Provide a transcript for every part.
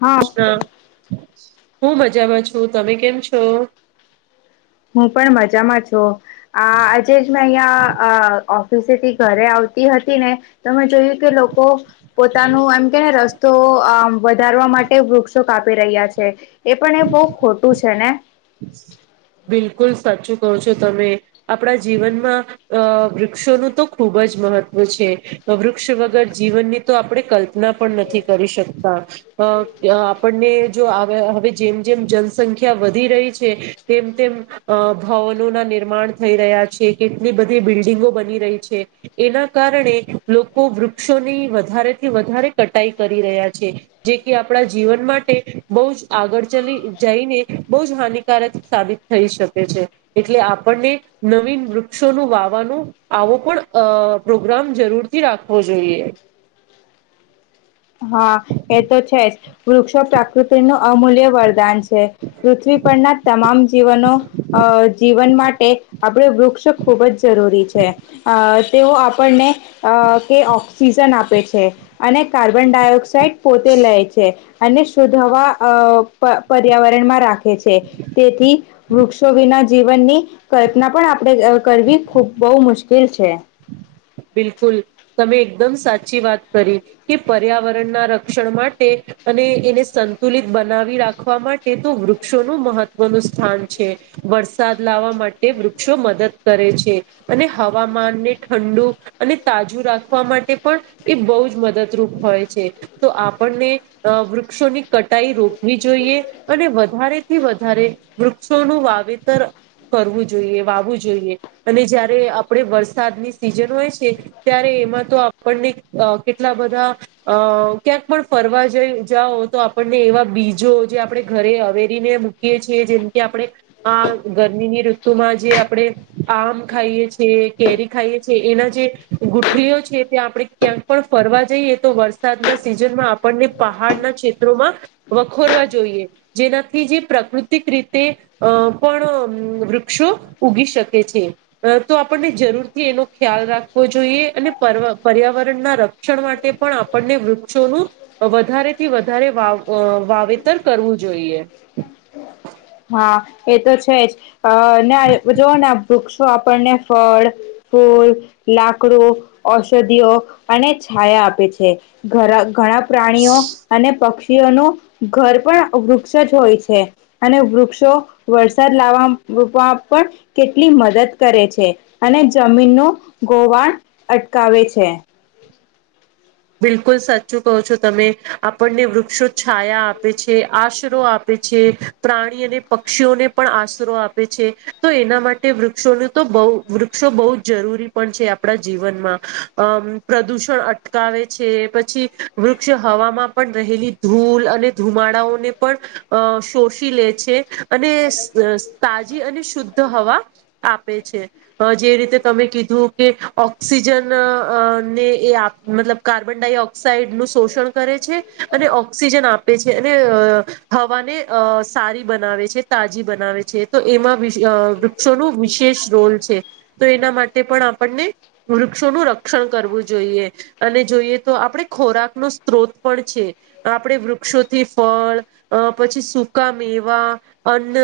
હા હ હું મજામાં છું તમે કેમ છો હું પણ મજામાં છું આજે જ મેં અહિયાં સે ઘરે આવતી હતી ને તો મેમે જોયું કે લોકો પોતાનું એમ કે ને રસ્તો આ વધારવા માટે વૃક્ષો કાપી રહ્યા છે એ પણ એ બહ ખોટું છે ને બમ બિલકુલ સાચું કહો છો તમે આપણા જીવનમાં અ વૃક્ષોનું તો ખૂબ જ મહત્વ છે વૃક્ષ વગર જીવનની તો આપણે કલ્પના પણ નથી કરી શકતા અ આપણને જો હવે જેમ જેમ જનસંખ્યા વધી રહી છે તેમ તેમ ભવનો ના નિર્માણ થઈ રહ્યા છે કેટલી બધી બિલ્ડિંગો બની એના કારણે લોકો વૃક્ષોની વધારેથી વધારે કટાઈ કરી રહ્યા જે આપણા જીવન માટે બહ જ આગળ ચ જઈને બહુ જ હાન સાબિત થઈ શકે છે એટલે આપણને નવીન વૃક્ષોનુંું વાવાનું આવ પણ પ્રોગ્રામ જરૂરથી રાખવો જોઈએ [inaudible] હા એ તો છે જ વૃક્ષો પ્રાકૃતિનું અમૂલ્ય વરદાન છે. પૃથ્વી પરના તમામ જીવનો અ જીવન માટે આપણે વૃક્ષ ખૂબ જ જરૂરી છે અ તેઓ આપણને અ કે ઓક્સિજન આપે છે, અને કાર્બ કાર્બન ડાયોક્સાઇડ પોતે લે છે, અને શુદ્ધ હવા અ પ પર્યાવરણમાં રાખે ખે છે, તેથી વૃક્ષો વિના જીવનની કલ્પના પણ આપણે અ કરવી ખૂબ બહુ મુશ્કેલ છે. બિલકુલ. તમે એકદમ સાચી વાત કરી કે પર્યાવરણના રક્ષણ માટે અને એને સંતુલિત બનાવી રાખવા માટે તો વૃક્ષોનું મહત્વનું સ્થાન છે. વરસાદ લાવવા માટે વૃક્ષો મદદ કરે છે. અને હવામાનને ઠંડુ અને તાજું રાખવા માટે પણ એ બહુ જ મદદરૂપ હોય છે. તો આપણને અ વૃક્ષોની કટાઈ રોકવી જોઈએ, અને વધારેથી વધારે વૃક્ષોનું વા વાવેતર કરવું જોઈએ, વાવું જોઈએ. અને જયારે આપણે વરસાદની સિઝન હોય છે, ત્યારે એમાં તો આપણને અ કેટલા બધા અ ક્યાંક પણ ફરવા જઈ જાઓ તો આપણને એવા બીજો જે આપણે ઘરે અવેરીને મૂકીએ છીએ. જેમ કે આપણે આ આ ગરમીની ઋતુમાં જે આપણે આમ ખાઈએ છીએ, કેરી ખાઈએ છીએ એના જે ગુથલીઓ છે તે આપણે ક્યાંક પણ ફરવા જઈએ તો વરસાદના સિઝનમાં આપણને પા પહાડના ક્ષેત્રોમાં વખોરવા જોઈએ. જેનાથી જે પ્રકૃતિક રીતે અ પણ વૃક્ષો ઉગી શકે છે. અ તો આપણને જરૂરથી એનો ખ્યાલ રાખ ખવો જોઈએ. અને પર્વ પર્યાવરણના રક્ષણ માટે પણ આપણને વૃક્ષોનું વધારે થી વધારે વા અ વાવેતર કરવું જોઈએ. હા એ તો છે જ અને આ જોવોને આ વૃક્ષ તો આપણને ફળ, ફૂલ, લાકડું, ઔષધિઓ અને છાયા આપે છે. ઘરા ઘણા પ્રાણીઓ અને પક્ષીઓનું ઘર પણ વૃક્ષ જ હોય છે. અને વૃક્ષો વરસાદ લાવામાં પણ કેટલી મદદ કરે છે, અને જમીનનું ગોવાણ અટકાવે છે. બિલકુલ સાચું કહો છો તમે, આપણને વૃક્ષો છાયા આપે છે, આશરો આપે પે છે, પ્રાણી અને પક્ષીઓને પણ આશરો આપે છે, તો એના માટે વૃક્ષોનું તો બહુ વૃક્ષો બહુ જ જરૂરી પણ છે આપણા જીવનમાં, અમ પ્રદૂષણ અટ કાવે છે, પછી વૃક્ષ હવામાં પણ રહેલી ધૂલ અને ધુમાડાઓને પણ અ શોષી લે છે. અને અ તાજી અને શુદ્ધ હવા આપે પે છે. અ જે રીતે તમે કીધું કે ઓક્સિજનને એ આપ મતલબ કાર્બન ડાયોક્સાઇડનું શોષણ કરે છે, અને ઓક્સિજન આપે છે, અને હવાને અ સારી બનાવે છે, તાજી બનાવે છે, એ તો એમાં વી વૃક્ષોનું વિશે શેષ રોલ છે. તો એના માટે પણ આપણને વૃક્ષોનું રક્ષણ કરવું જોઈએ. અને જોઈએ તો આપણે ખોરાકનો સ્ત્રોત પણ છે. તો આપણે વૃક્ષોથી ફળ અ પછી સૂકા મેવા, અન્ન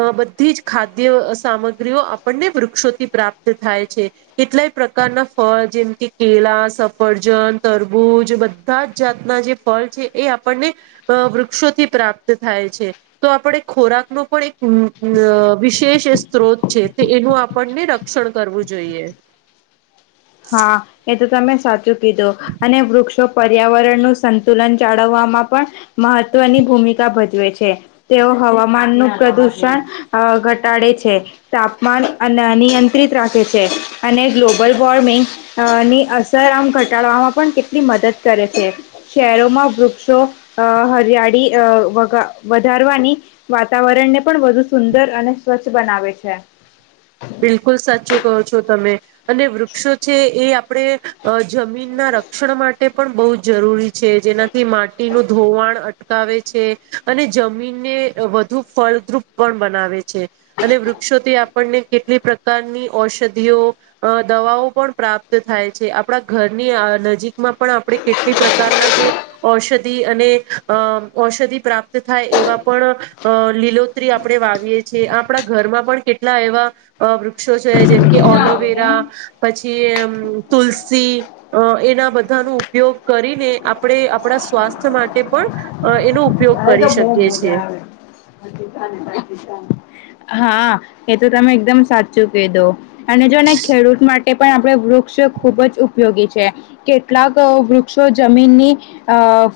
અ બધી જ ખાદ્ય સામગ્રીઓ અપ આપણને વૃક્ષોથી પ્રાપ્ત થાય છે. કેટલાય પ્રકારના ફળ જેમ કે કેલા, સફ ફરજન, તરબૂજ બધા જ જાતના જે ફલ છે એ આપણને અ વૃક્ષોથી પ્રા પ્રાપ્ત થાય છે. તો આપણે ખોરાકનો પણ એક અ વિશેષ સ્ત્રોત છે. તો એનું આપણને રક્ષણ કરવું જોઈએ. હ સાચું કીધું. અને વૃક્ષો પર્યાવરણનું સંતુલન જાળવવામાં પણ મહત્વની ભૂમિકા ભજવે છે. તેઓ હવામાનનું પ્રદુષણ અ ઘટાડે છે. તાપ તાપમાન અન નિયંત્રિત રાખે છે, અને ગ્લોબલ વોર્મ મી અ ની અસર આમ ઘટાડવામાં પણ કેટલી મદદ કરે છે. શહેરોમાં વૃ ક્ષો અ હરિયાળી અ વઘાર વધારવાની વાતાવરણને પણ વધુ સુંદર ર અને સ્વચ્છ બનાવે છે. ત અને વૃક્ષો છે એ આપણે જમીન ના રક્ષણ માટે પણ બહ જ જરૂ છે જેનાથી માટીનું ધોવાણ અટકાવે છે અને જમીનને વધુ ફળદ્રુપ પણ બનાવે છે અને વૃક્ષોથી આપણને કેટલી પ્રકારની ઔષધિઓ દવાઓ પણ પ્રાપ્ત થાય છે આપણા ઘરની નજીકમાં પણ આપણે કેટલી પ્રકારના જે ઔષધિ અને ઔષધિ પ્રાપ્ત પ્રત થાય એવા પણ અ લીલોત્રી આપણે વાવીએ છીએ આપણા ઘરમાં પણ કેટલા એવા અ વૃક્ષો છે જેમ કે ઓલોવેરા પછીમ તુલસી અ એના બધાનો ઉપયોગ કરીને આપણે આપણા સ્વાસ્થ્ય માટે પણ એનો ઉપયોગ તલે તો કરી બહ શકીએ છીએ. મજા આવે પાકિસ્તાને પાકિસ્તા હા એ તો તમે એકદમ સાચું કહી દો અને જો ને ખેડૂત માટે પણ આપડે વૃક્ષ ખૂબ ઉપયોગી છે કેટલાક વૃક્ષો જમીનની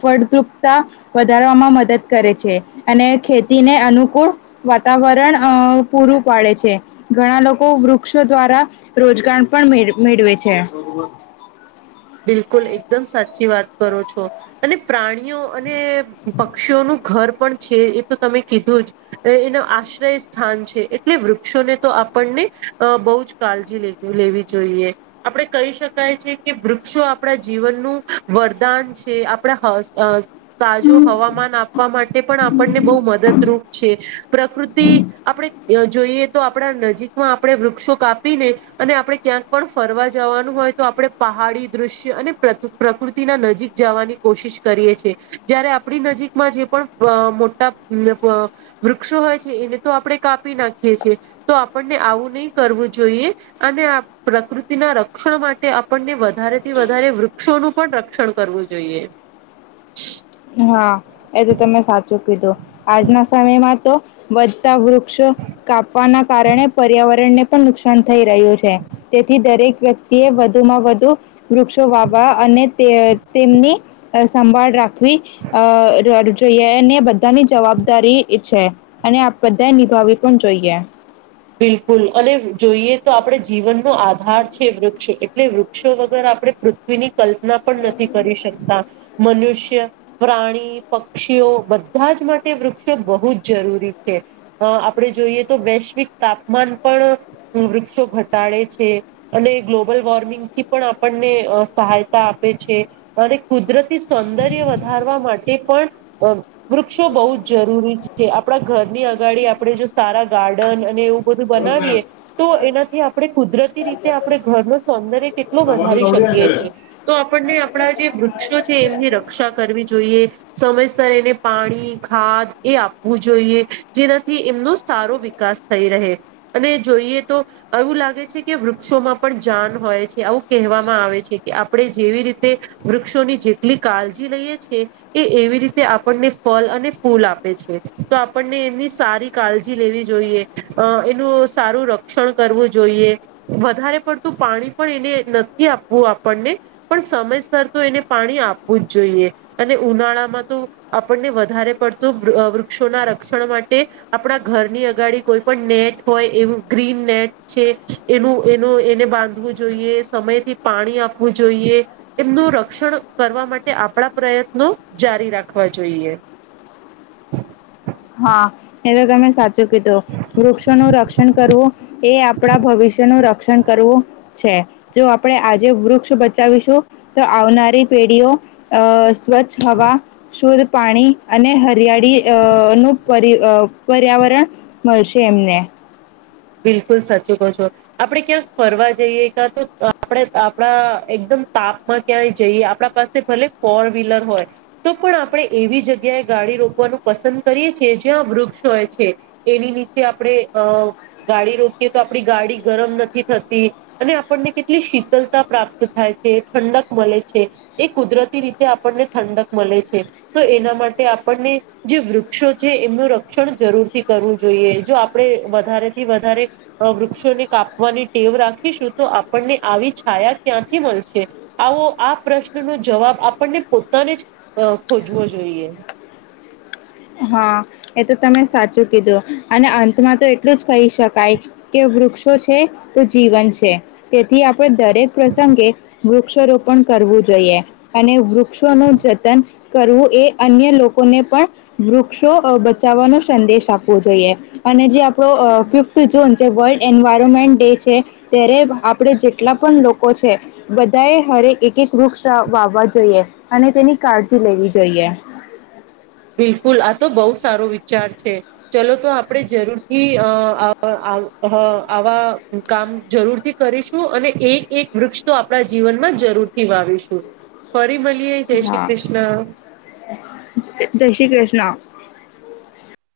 ફળ વધારવામાં મ મદદ કરે છે અને ખેતીને અનુકૂળ વાતાવરણ પૂરું પાડે છે ઘણા લોકો વૃક્ષો દ્વારા રોજગાર પણ મેળવે છે હ બિલકુલ એકદમ સાચી વાત કરો છો અને પ્રાણીઓ અને પક્ષીઓનું ઘર પણ છે એ તો તમે કીધું જ એનો આશ્રય સ્થાન છે એટલે વૃક્ષોને તો આપણને બહ જ કજી લેવી જોઈએ આપણે કહી શકાય છે કેૃ આપણા જીવનનુંું વરદાન છે આપણે તાજો હવામાન આપવા માટે પણ આપણને બહ મદદરૂપ છે પ્રકૃતિ આપણે જોઈએ તો આપણા નજીકમાં આપણે વૃક્ષો કાપીને અને આપણે ક્યાંક પણ ફરવા જવાનું હોય તો આપડણે પહાડી દૃશ્ય અને પ્રકૃતિના નજીક જવાની કોશિશ કરીએ છીએ જયારે આપણી નજીકમાં જે પણ મોટા વૃક્ષો હોય છે એને તો આપણે કાપી નાખીએ છીએ તો આપણને આવું નહી કરવું જોઈએ અને પ્રકૃતિના રક્ષણ માટે આપણને વધારે થી વધારે વૃક્ષોનું પણ રક્ષણ કરવું જોઈએ હા એ તો તમે સાચું આજના સમયમાં તો વધતા વૃક્ષો કાપવાના કારણે પર્યાવરણ પણ નુકસાન થઈ રહ્યું છે તેથી દરેક વ્યક્તિએ વધુ માં વધુ વૃક્ષો વાવવા અને તેમની સંભાળ રાખવી અ જોઈએ ને બધાની જવાબદારી છે અને આપ બધા નિભાવી પણ જોઈએ બિલકુલ અને જોઈએ તો આપણે જીવનનોો આધાર છે વૃક્ષ એટલે વૃક્ષો વગર આપણે પૃથ્વીની કલ્પના પણ નથી કરી શકતા મનુષ્ય પ્રાણી પક્ષીઓ બધા જ માટે વૃક્ષો બહુ જ જરૂરી છે આપણે જોઈએ તો વૈશ્વિક તાપમાન પણ વૃક્ષો ઘટાડે છે અને ગ્લોબલ વોર્મિંગ થી પણ આપણને ને સહાયતા આપે છે અને કુદરતી સૌંદર્ય વધારવા માટે પણ વૃક્ષો બહુ જ જરૂરી છે આપણા ઘરની અગાડી આપણે જો સારા ગાર્ડન બધું બોલો બનાવીએ સાહેબ તો એનાથી આપણે કુદરતી રીતે આપ ઘર ન સૌંદર્ય કેટલો તમારું વધારી દોડ્યા શકીએ કરે છે તો આપણને આપણા જે વૃક્ષો છે એમની રક્ષા કરવી જોઈએ સમયસર એને પાણી ખાદ એ આપવું જોઈએ જેનાથી એમનો સારો વિકાસ થઈ રહે અને જોઈએ તો એવું લાગે છે કે વૃક્ષોમાં પણ જાન હોય છે આવું ક આવે છે કે આપણે જેવી રીતે વૃક્ષોની જેટલી કાળજી લઈએ છીએ એ એવી રીતે રતે આપણને ફલ અને ફૂલ આપે છે તો આપણને એની સારી કાળજી લેવી જોઈએ અ એનું સારું રક્ષણ કરવું જોઈએ વધારે પડતું પાણી પણ એને નથી આપવું આપણને પણ સમયસર તો એને પાણી આપવું જ જોઈએ અને ઉનાળામાં તો આપણને વધારે પડતું વૃક્ષોના રક્ષણ માટે આપણા ઘરની અગાડી કોઈ પણ નેટ હોય એવું ગ્રીન નેટ છે એનું એનું એને બાંધવું જોઈએ સમય પાણી આપવું જોઈએ. એમનું રક્ષણ કરવા માટે આપડા પ્રયત્નો જારી રાખ રાખવા જોઈએ. હા, એ તો તમે સા ચુ કીધુ. વૃક્ષોનું રક્ષણ કરવું એ આપડા ભવિષ્યનું રક્ષણ કરવું છે. જો આપડે આજે વૃક્ષ બચાવીશું તો આવનારી પેઢીઓ અ સ્વચ્છ હવા, શુદ્ધ પાણી અને હરિયાળી અ નું પરી અ પર્યાવરણ મળશે એમને. બિલકુલ સાચું કોછો. આપડે ક્યાંક ફરવા જઈએ કા તો આપડે આપડા એકદમ તાપમાં ક્યાંય જઈએ. આપડા પાસે ભલે ફોર વ્હીલર હોય તો પણ આપડે એવી જગ્યાએ ગાડી રોકવાનું પસંદ કરીએ છીએ જ્યાં વૃક્ષ હોય છે. એની નીચે આપડે અ ગાડી રોકીએ તો આપડી ગાડી ગરમ નથી થતી. અને આપડને કેટલી શીતલતા પ્રાપ્ત થાય છે. ઠંડક મલે છે. એ કુદરતી રીતે આપડને ઠંડક મલે છે. તો એના માટે આપડને જે વૃક્ષો છે એમનું રક્ષણ જરૂરથી કરવું જોઈએ. જો આપડે વધારે વધારે વૃક્ષોને કાપવાની ટેવ રાખીશું તો આપડને આવી છાયા ક્યાંથી મળ શે. આવો આ પ્રશ્નનો જવાબ આપડને પોતાને જ અ ખોજવો જોઈએ. હા. એ તો તમે સાચું કીધું અને અંતમાં તો એટલું જ કહી શકાય કે વૃક્ષો છે તો જીવન છે. તેથી આપડે દરેક પ્રસંગે વૃક્ષારોપણ કરવું જોઈએ. અને વૃક્ષોનું જતન કરવું એ અન્ય લોકો ને પણ વૃક્ષો બચાવાનો સંદેશ આપવો જોઈએ. અને જે આપડો અ ફિફ્થ જૂન જે વર્લ્ડ એન્વાયરમેન્ટ ડે છે. ત્યારે આપડે જેટલા પણ લોકો છે બધાએ હરેક એક એક વૃક્ષ વાવવા જોઈએ. અને તેની કાળજી લેવી જોઈએ. બિલકુલ, આ તો બઉ સારો વિચાર છે. ચલો તો આપડે જરૂર થી અ અ હન આવા કામ જરૂરથી કરીશું અને એક-એક વૃક્ષ તો આપડા જીવનમાં જરૂરથી વાવીશું. ફરી મલીએ જય શ્રી હા કૃષ્ણ. જય શ્રી કૃષ્ણ.